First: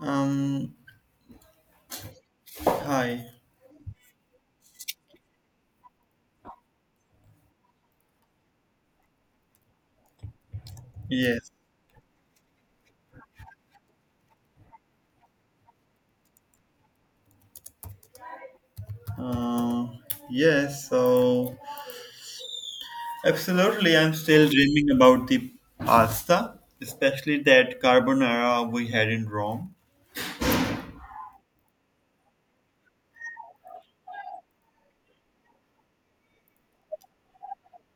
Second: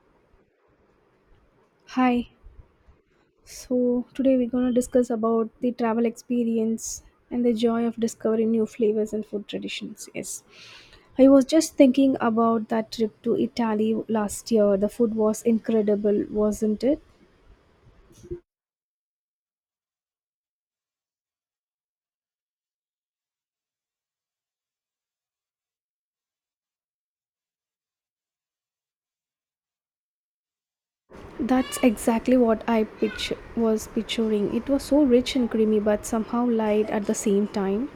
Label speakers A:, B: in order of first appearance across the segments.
A: Um,
B: Hi.
A: hi.
B: So today we're gonna discuss about the travel experience and the joy of discovering new flavors and food traditions. Yes. I was
A: Yes.
B: just thinking about that trip to Italy last year. The food was incredible, wasn't it?
A: Uh, yes. So, Absolutely, I'm still dreaming about the pasta, especially that carbonara we had in Rome.
B: That's exactly what I was picturing. It was so rich and creamy, but somehow light at the same time.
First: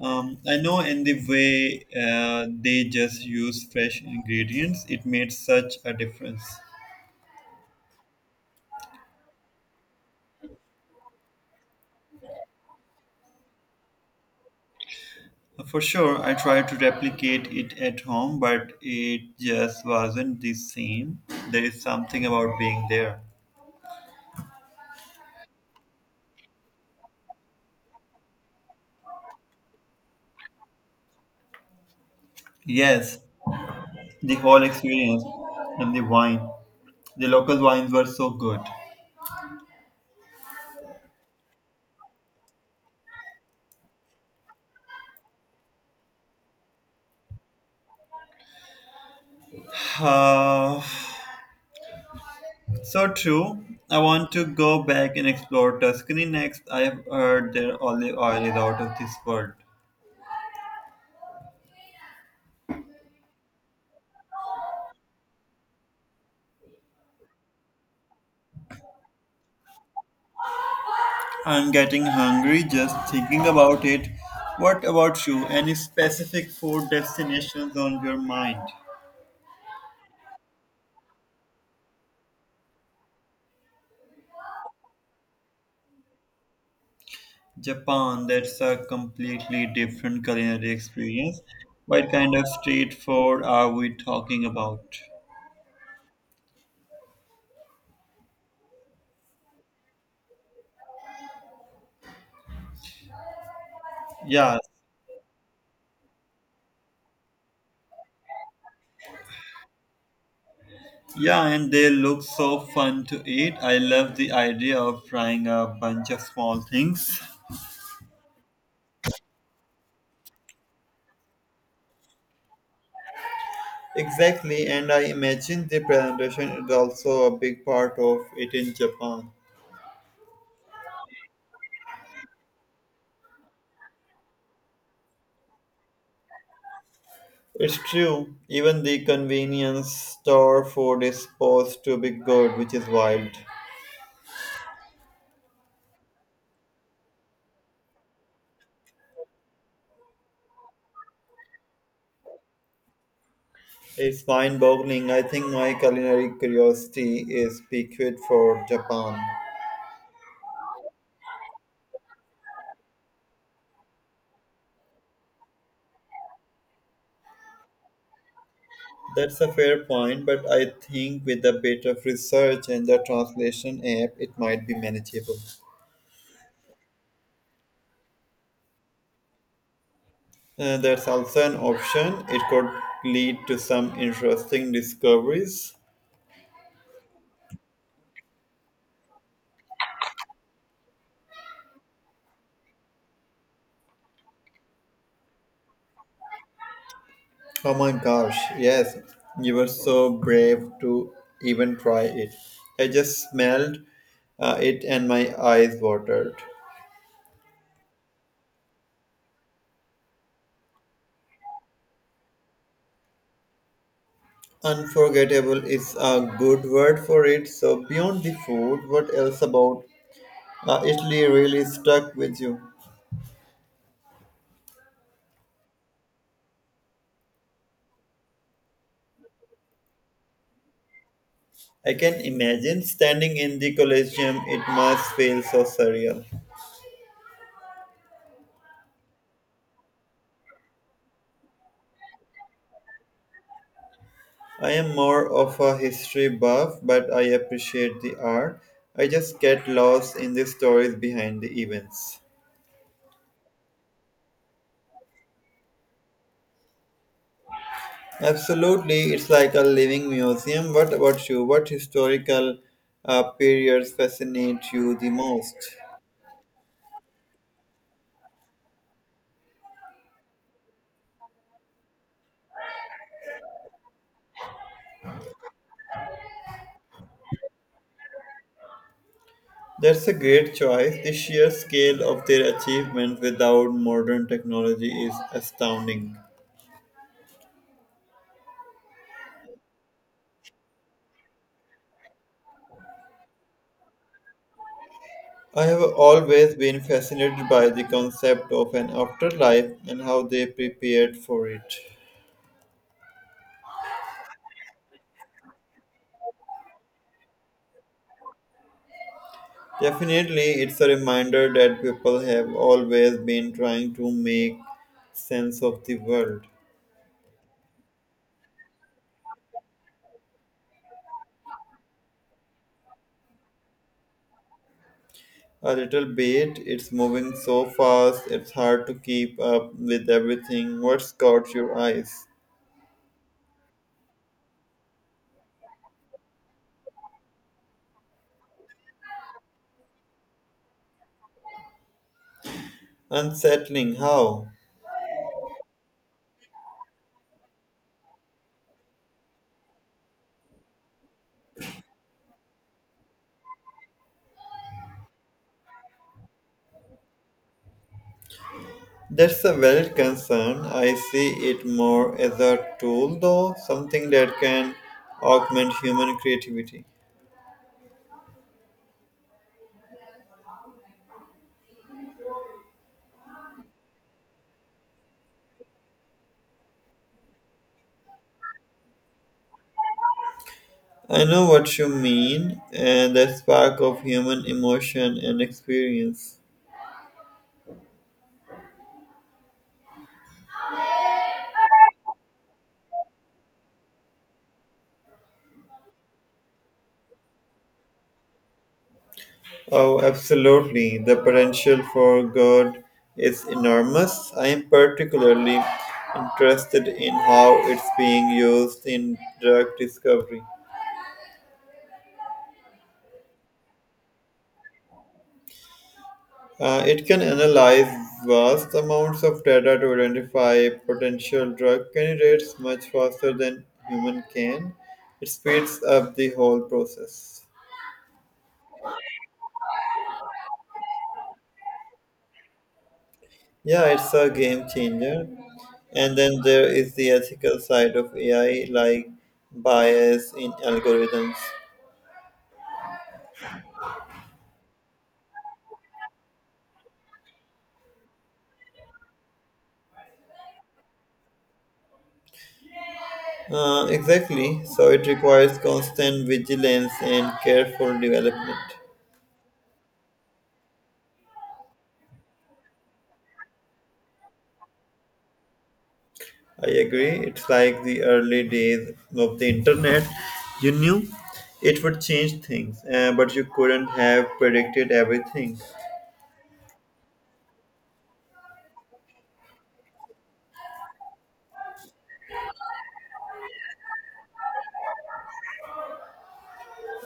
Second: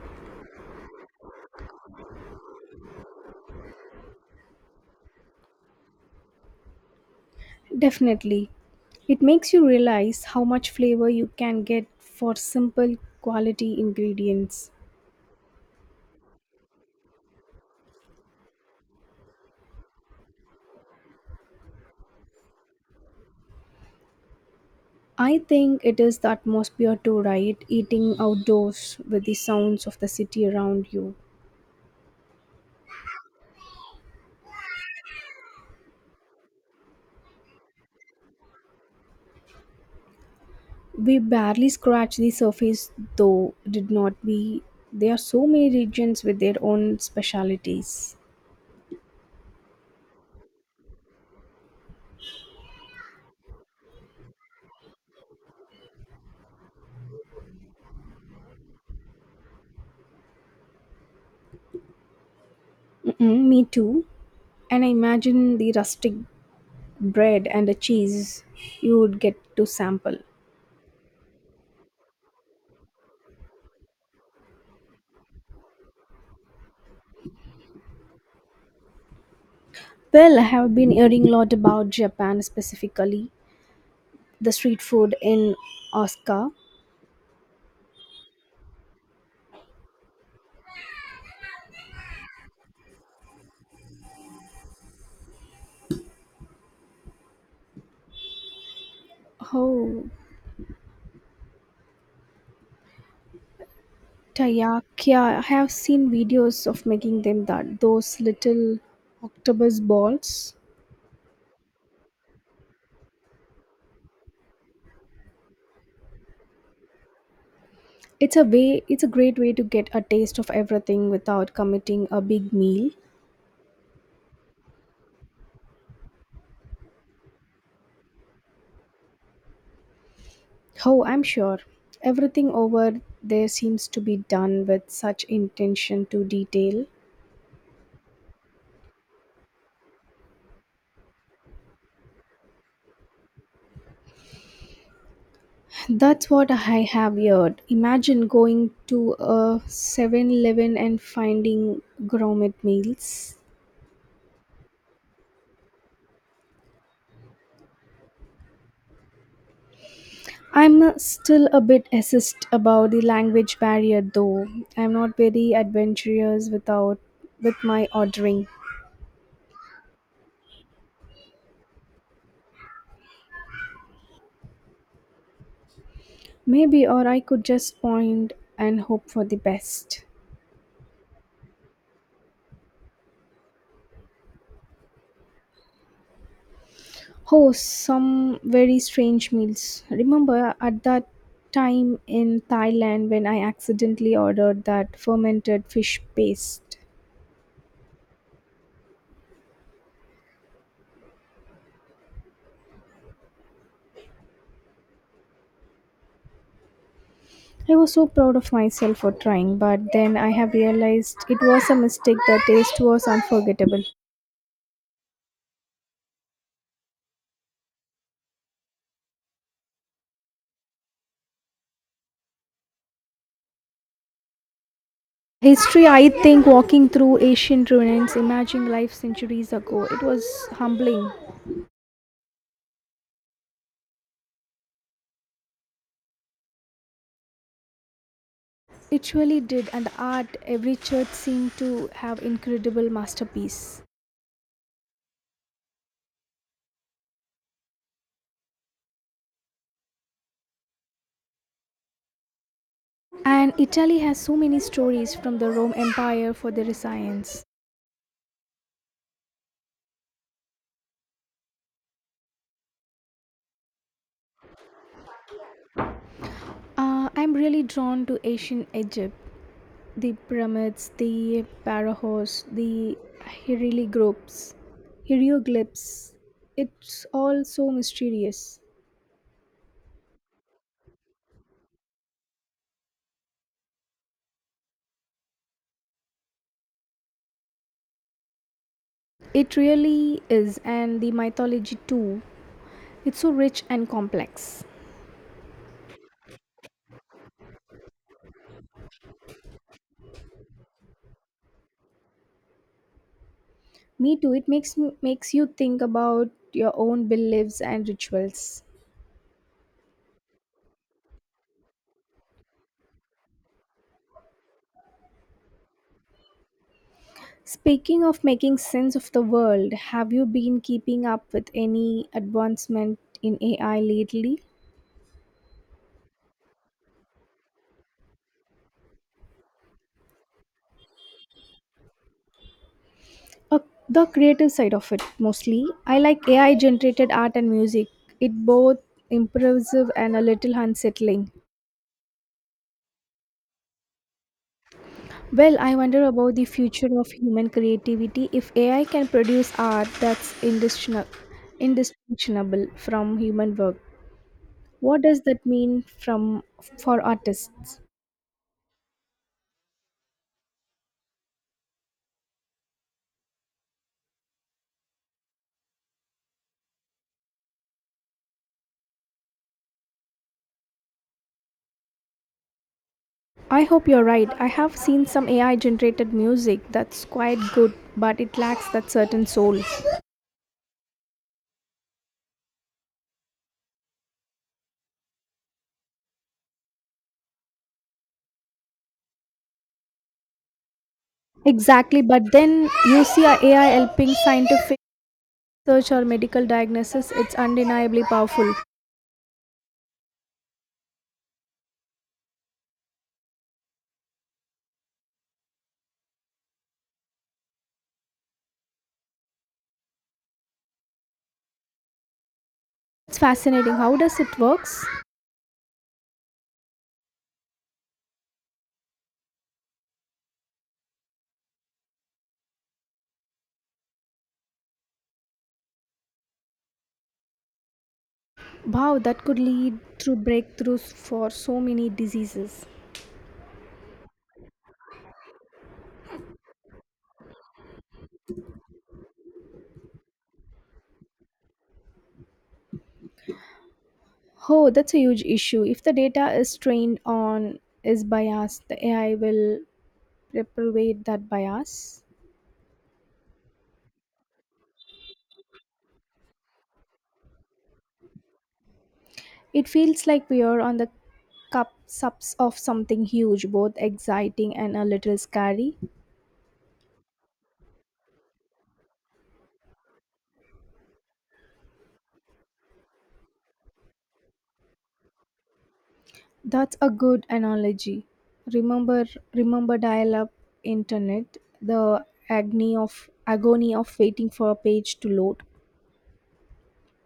A: I know in the way they just use fresh ingredients, it made such a difference.
B: Definitely. It makes you realize how much flavor you can get for simple quality ingredients.
A: For sure, I tried to replicate it at home, but it just wasn't the same. There is something about being there.
B: I think it is the atmosphere too, right? Eating outdoors with the sounds of the city around you.
A: Yes, the whole experience and the wine. The local wines were so good.
B: We barely scratch the surface though, did not we? There are so many regions with their own specialities.
A: Uh, so true. I want to go back and explore Tuscany next. I have heard their olive oil is out of this world.
B: Mm-mm, me too. And I imagine the rustic bread and the cheese you would get to sample.
A: I'm getting hungry just thinking about it. What about you? Any specific food destinations on your mind?
B: Well, I have been hearing a lot about Japan specifically, the street food in Osaka.
A: Japan, that's a completely different culinary experience. What kind of street food are we talking about?
B: Oh,
A: Yeah.
B: Taiyakya, I have seen videos of making them that those little octopus balls.
A: Yeah, and they look so fun to eat. I love the idea of frying a bunch of small things.
B: It's a great way to get a taste of everything without committing a big meal.
A: Exactly, and I imagine the presentation is also a big part of it in Japan.
B: Oh, I'm sure. Everything over there seems to be done with such intention to detail.
A: It's true, even the convenience store food is supposed to be good, which is wild.
B: That's what I have heard. Imagine going to a Seven Eleven and finding gourmet meals.
A: It's mind boggling. I think my culinary curiosity is piqued for Japan.
B: I'm still a bit assist about the language barrier though. I'm not very adventurous without with my ordering.
A: That's a fair point, but I think with a bit of research and the translation app, it might be manageable.
B: Maybe or I could just point and hope for the best.
A: That's also an option. It could lead to some interesting discoveries.
B: Oh, some very strange meals. Remember at that time in Thailand when I accidentally ordered that fermented fish paste.
A: Oh my gosh, yes, you were so brave to even try it. I just smelled it and my eyes watered.
B: I was so proud of myself for trying, but then I have realized it was a mistake. The taste was unforgettable.
A: Unforgettable is a good word for it. So, beyond the food, what else about Italy really stuck with you?
B: History, I think, walking through ancient ruins, imagining life centuries ago, it was humbling.
A: I can imagine standing in the Colosseum, it must feel so surreal.
B: It really did, and the art, every church seemed to have incredible masterpiece.
A: I am more of a history buff, but I appreciate the art. I just get lost in the stories behind the events.
B: And Italy has so many stories from the Rome Empire for their science.
A: Absolutely, it's like a living museum. What about you? What historical periods fascinate you the most?
B: I'm really drawn to ancient Egypt, the pyramids, the pharaohs, the hieroglyphs. hieroglyphs. It's all so mysterious.
A: That's a great choice. The sheer scale of their achievement without modern technology is astounding.
B: It really is, and the mythology too. It's so rich and complex.
A: I have always been fascinated by the concept of an afterlife and how they prepared for it.
B: Me too. Makes you think about your own beliefs and rituals.
A: Definitely, it's a reminder that people have always been trying to make sense of the world.
B: Speaking of making sense of the world, have you been keeping up with any advancement in AI lately?
A: A little bit, it's moving so fast, it's hard to keep up with everything. What's caught your eyes?
B: Uh, the creative side of it mostly. I like AI generated art and music. It both impressive and a little unsettling.
A: Unsettling, how?
B: Well, I wonder about the future of human creativity if AI can produce art that's indistinguishable from human work. What does that mean from for artists?
A: That's a valid concern. I see it more as a tool, though, something that can augment human creativity.
B: I hope you're right. I have seen some AI generated music that's quite good, but it lacks that certain soul.
A: I know what you mean, and the spark of human emotion and experience.
B: Exactly, but then you see a AI helping scientific research or medical diagnosis, it's undeniably powerful.
A: Oh, absolutely. The potential for good is enormous. I am particularly interested in how it's being used in drug discovery.
B: It's fascinating. How does it works?
A: It can analyze vast amounts of data to identify potential drug candidates much faster than human can. It speeds up the whole process.
B: Wow, that could lead through breakthroughs for so many diseases.
A: Yeah, it's a game changer. And then there is the ethical side of AI, like bias in algorithms.
B: Oh, that's a huge issue. If the data is trained on is biased, the AI will perpetuate that bias.
A: Exactly. So it requires constant vigilance and careful development.
B: It feels like we are on the cup subs of something huge, both exciting and a little scary.
A: I agree. It's like the early days of the internet. You knew it would change things, but you couldn't have predicted everything.
B: That's a good analogy. Remember, remember dial-up internet, the agony of waiting for a page to load.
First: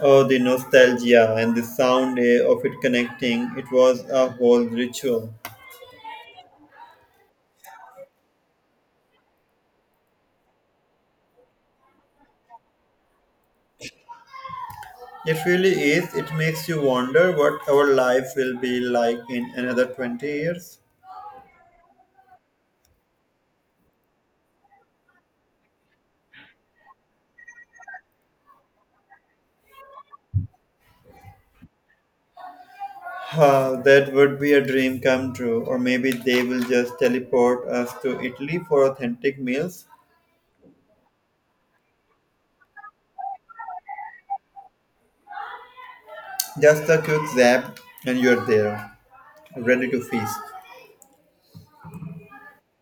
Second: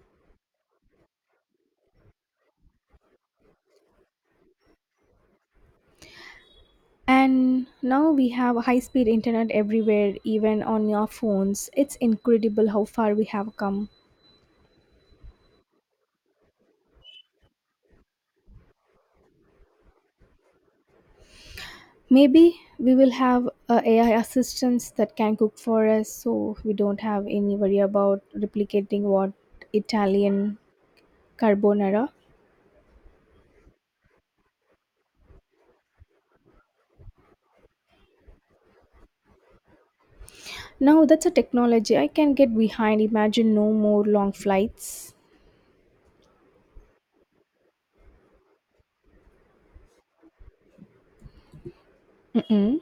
A: Oh, the nostalgia and the sound of it connecting. It was a whole ritual.
B: And now we have high speed internet everywhere, even on your phones. It's incredible how far we have come.
A: It really is. It makes you wonder what our life will be like in another 20 years.
B: Maybe we will have AI assistants that can cook for us so we don't have any worry about replicating what Italian carbonara.
A: Ah, that would be a dream come true, or maybe they will just teleport us to Italy for authentic meals.
B: Now that's a technology I can get behind. Imagine no more long flights.
A: Just a quick zap, and you're there, ready to feast.
B: Mm-mm.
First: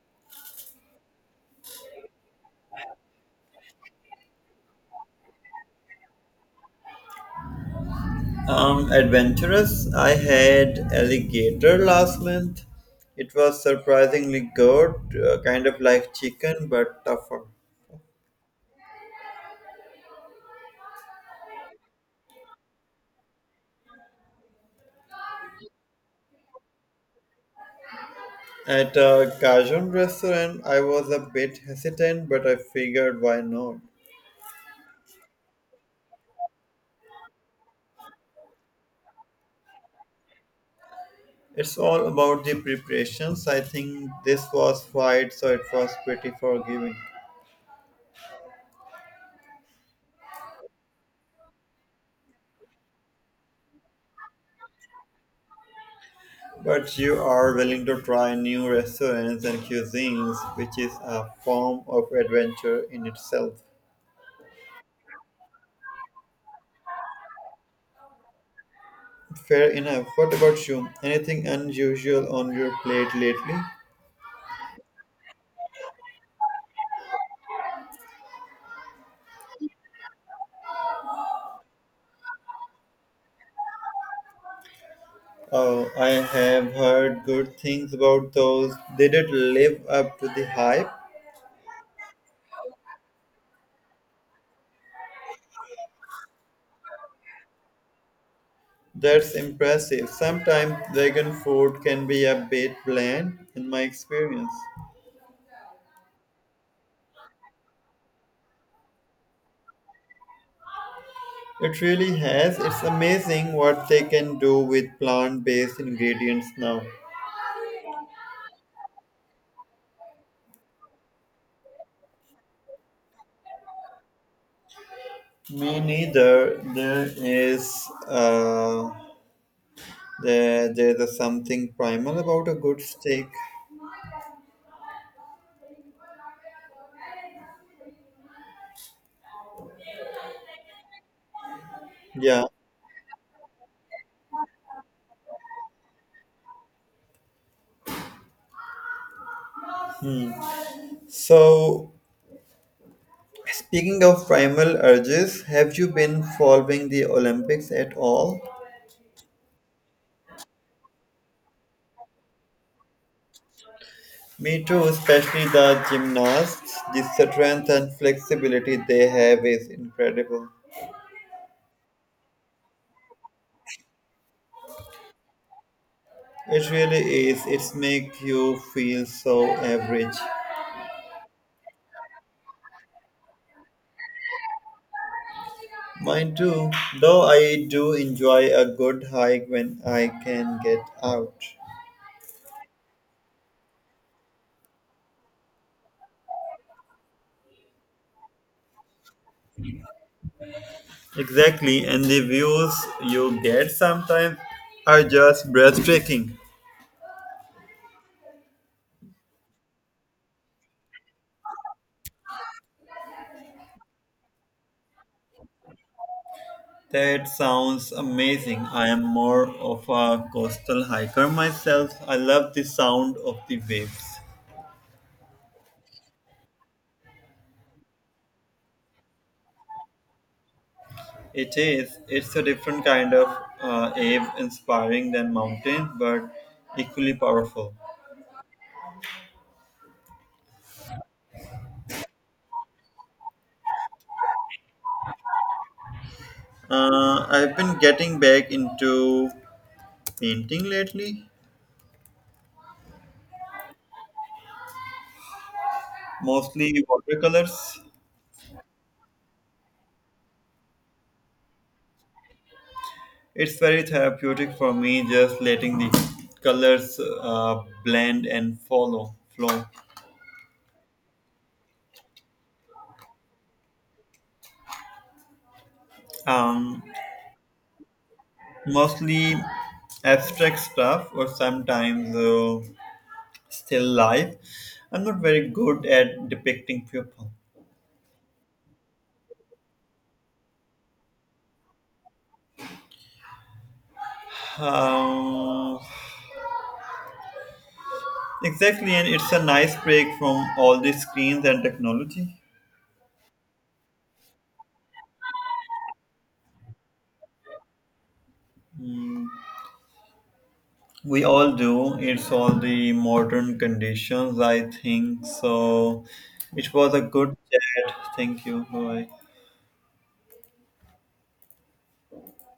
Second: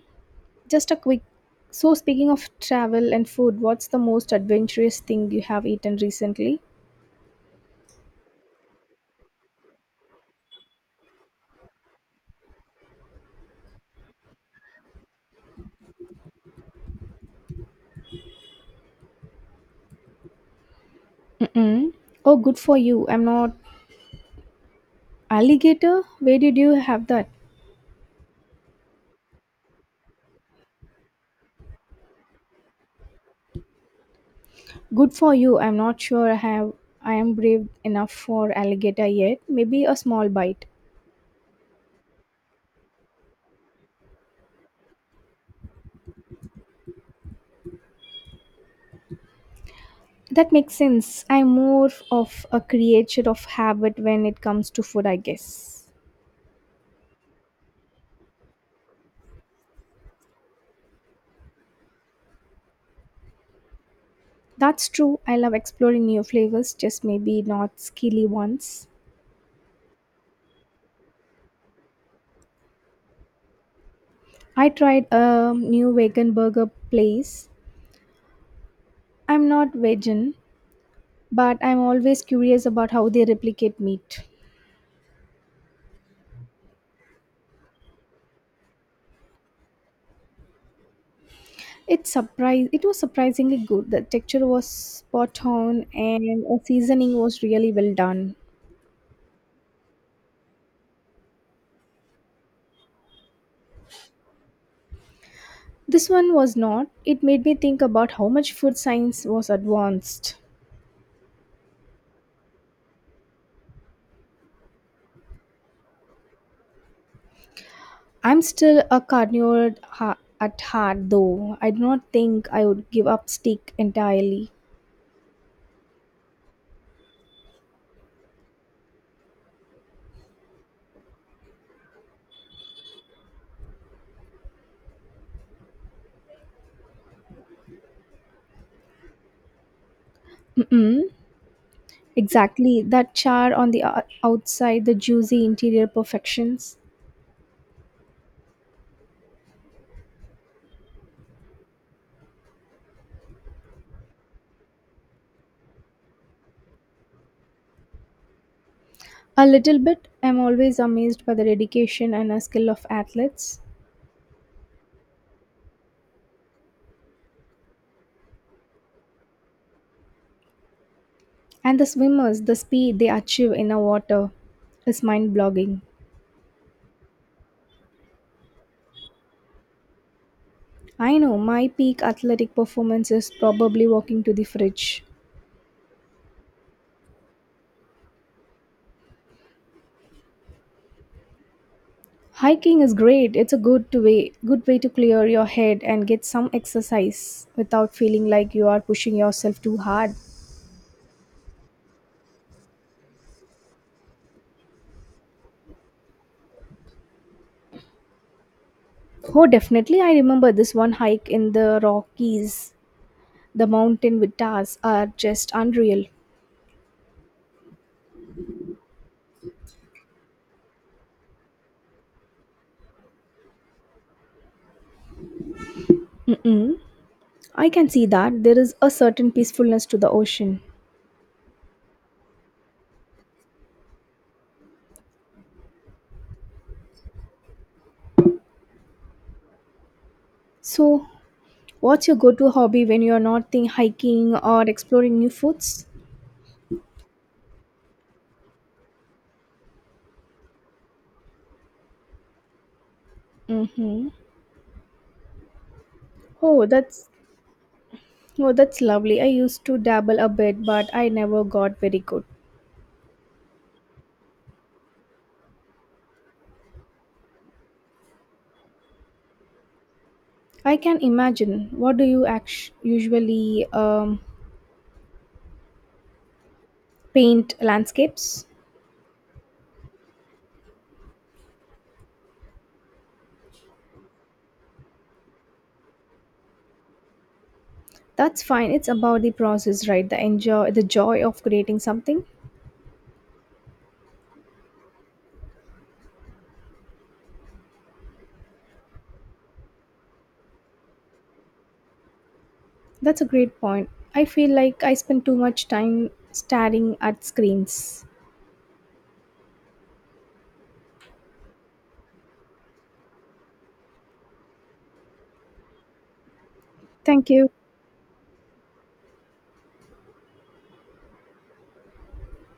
B: Just a quick. So, speaking of travel and food, what's the most adventurous thing you have eaten recently?
A: Adventurous. I had alligator last month. It was surprisingly good, kind of like chicken but tougher.
B: Mm-mm. Oh, good for you. I'm not alligator. Where did you have that?
A: At a Cajun restaurant, I was a bit hesitant, but I figured why not.
B: Good for you. I'm not sure I have. I am brave enough for alligator yet. Maybe a small bite.
A: It's all about the preparations. I think this was fried, so it was pretty forgiving.
B: That makes sense. I'm more of a creature of habit when it comes to food, I guess.
A: But you are willing to try new restaurants and cuisines, which is a form of adventure in itself.
B: That's true. I love exploring new flavors, just maybe not skilly ones.
A: Fair enough. What about you? Anything unusual on your plate lately?
B: I tried a new vegan burger place. I'm not vegan, but I'm always curious about how they replicate meat.
A: Oh, I have heard good things about those. Did it live up to the hype?
B: It surprised. It was surprisingly good. The texture was spot on, and the seasoning was really well done.
A: That's impressive. Sometimes vegan food can be a bit bland, in my experience.
B: This one was not. It made me think about how much food science was advanced.
A: It really has. It's amazing what they can do with plant based ingredients now.
B: I'm still a carnivore at heart, though. I do not think I would give up steak entirely.
A: Me neither. There is there there's a something primal about a good steak.
B: Mm-mm.
A: Yeah.
B: Exactly. That char on the outside, the juicy interior perfections.
A: So speaking of primal urges, have you been following the Olympics at all?
B: A little bit. I'm always amazed by the dedication and skill of athletes.
A: Me too, especially the gymnasts. The strength and flexibility they have is incredible.
B: And the swimmers, the speed they achieve in the water is mind blogging.
A: It really is. It's make you feel so average.
B: I know my peak athletic performance is probably walking to the fridge.
A: Mine too, though I do enjoy a good hike when I can get out.
B: Hiking is great. It's a good way to clear your head and get some exercise without feeling like you are pushing yourself too hard.
A: Exactly, and the views you get sometimes are just breathtaking.
B: Oh, definitely I remember this one hike in the Rockies. The mountain vistas are just unreal.
A: That sounds amazing. I am more of a coastal hiker myself. I love the sound of the waves.
B: Mm-mm. I can see that there is a certain peacefulness to the ocean.
A: It is. It's a different kind of awe inspiring than mountains, but equally powerful.
B: So, what's your go-to hobby when you're not think hiking or exploring new foods?
A: I've been getting back into painting lately,
B: Mm-hmm. Oh,
A: mostly
B: that's
A: watercolors.
B: oh, that's lovely. I used to dabble a bit, but I never got very good.
A: It's very therapeutic for me just letting the colors blend and follow flow.
B: I can imagine. What do you usually
A: Um,
B: paint landscapes?
A: Mostly abstract stuff or sometimes still life. I'm not very good at depicting people.
B: That's fine. It's about the process, right? The joy of creating something.
A: Um, exactly, and it's a nice break from all the screens and technology.
B: That's a great point. I feel like I spend too much time staring at screens.
A: We all do. It's all the modern conditions, I think. So it was a
B: Thank
A: good
B: you.
A: chat. Thank you. Bye.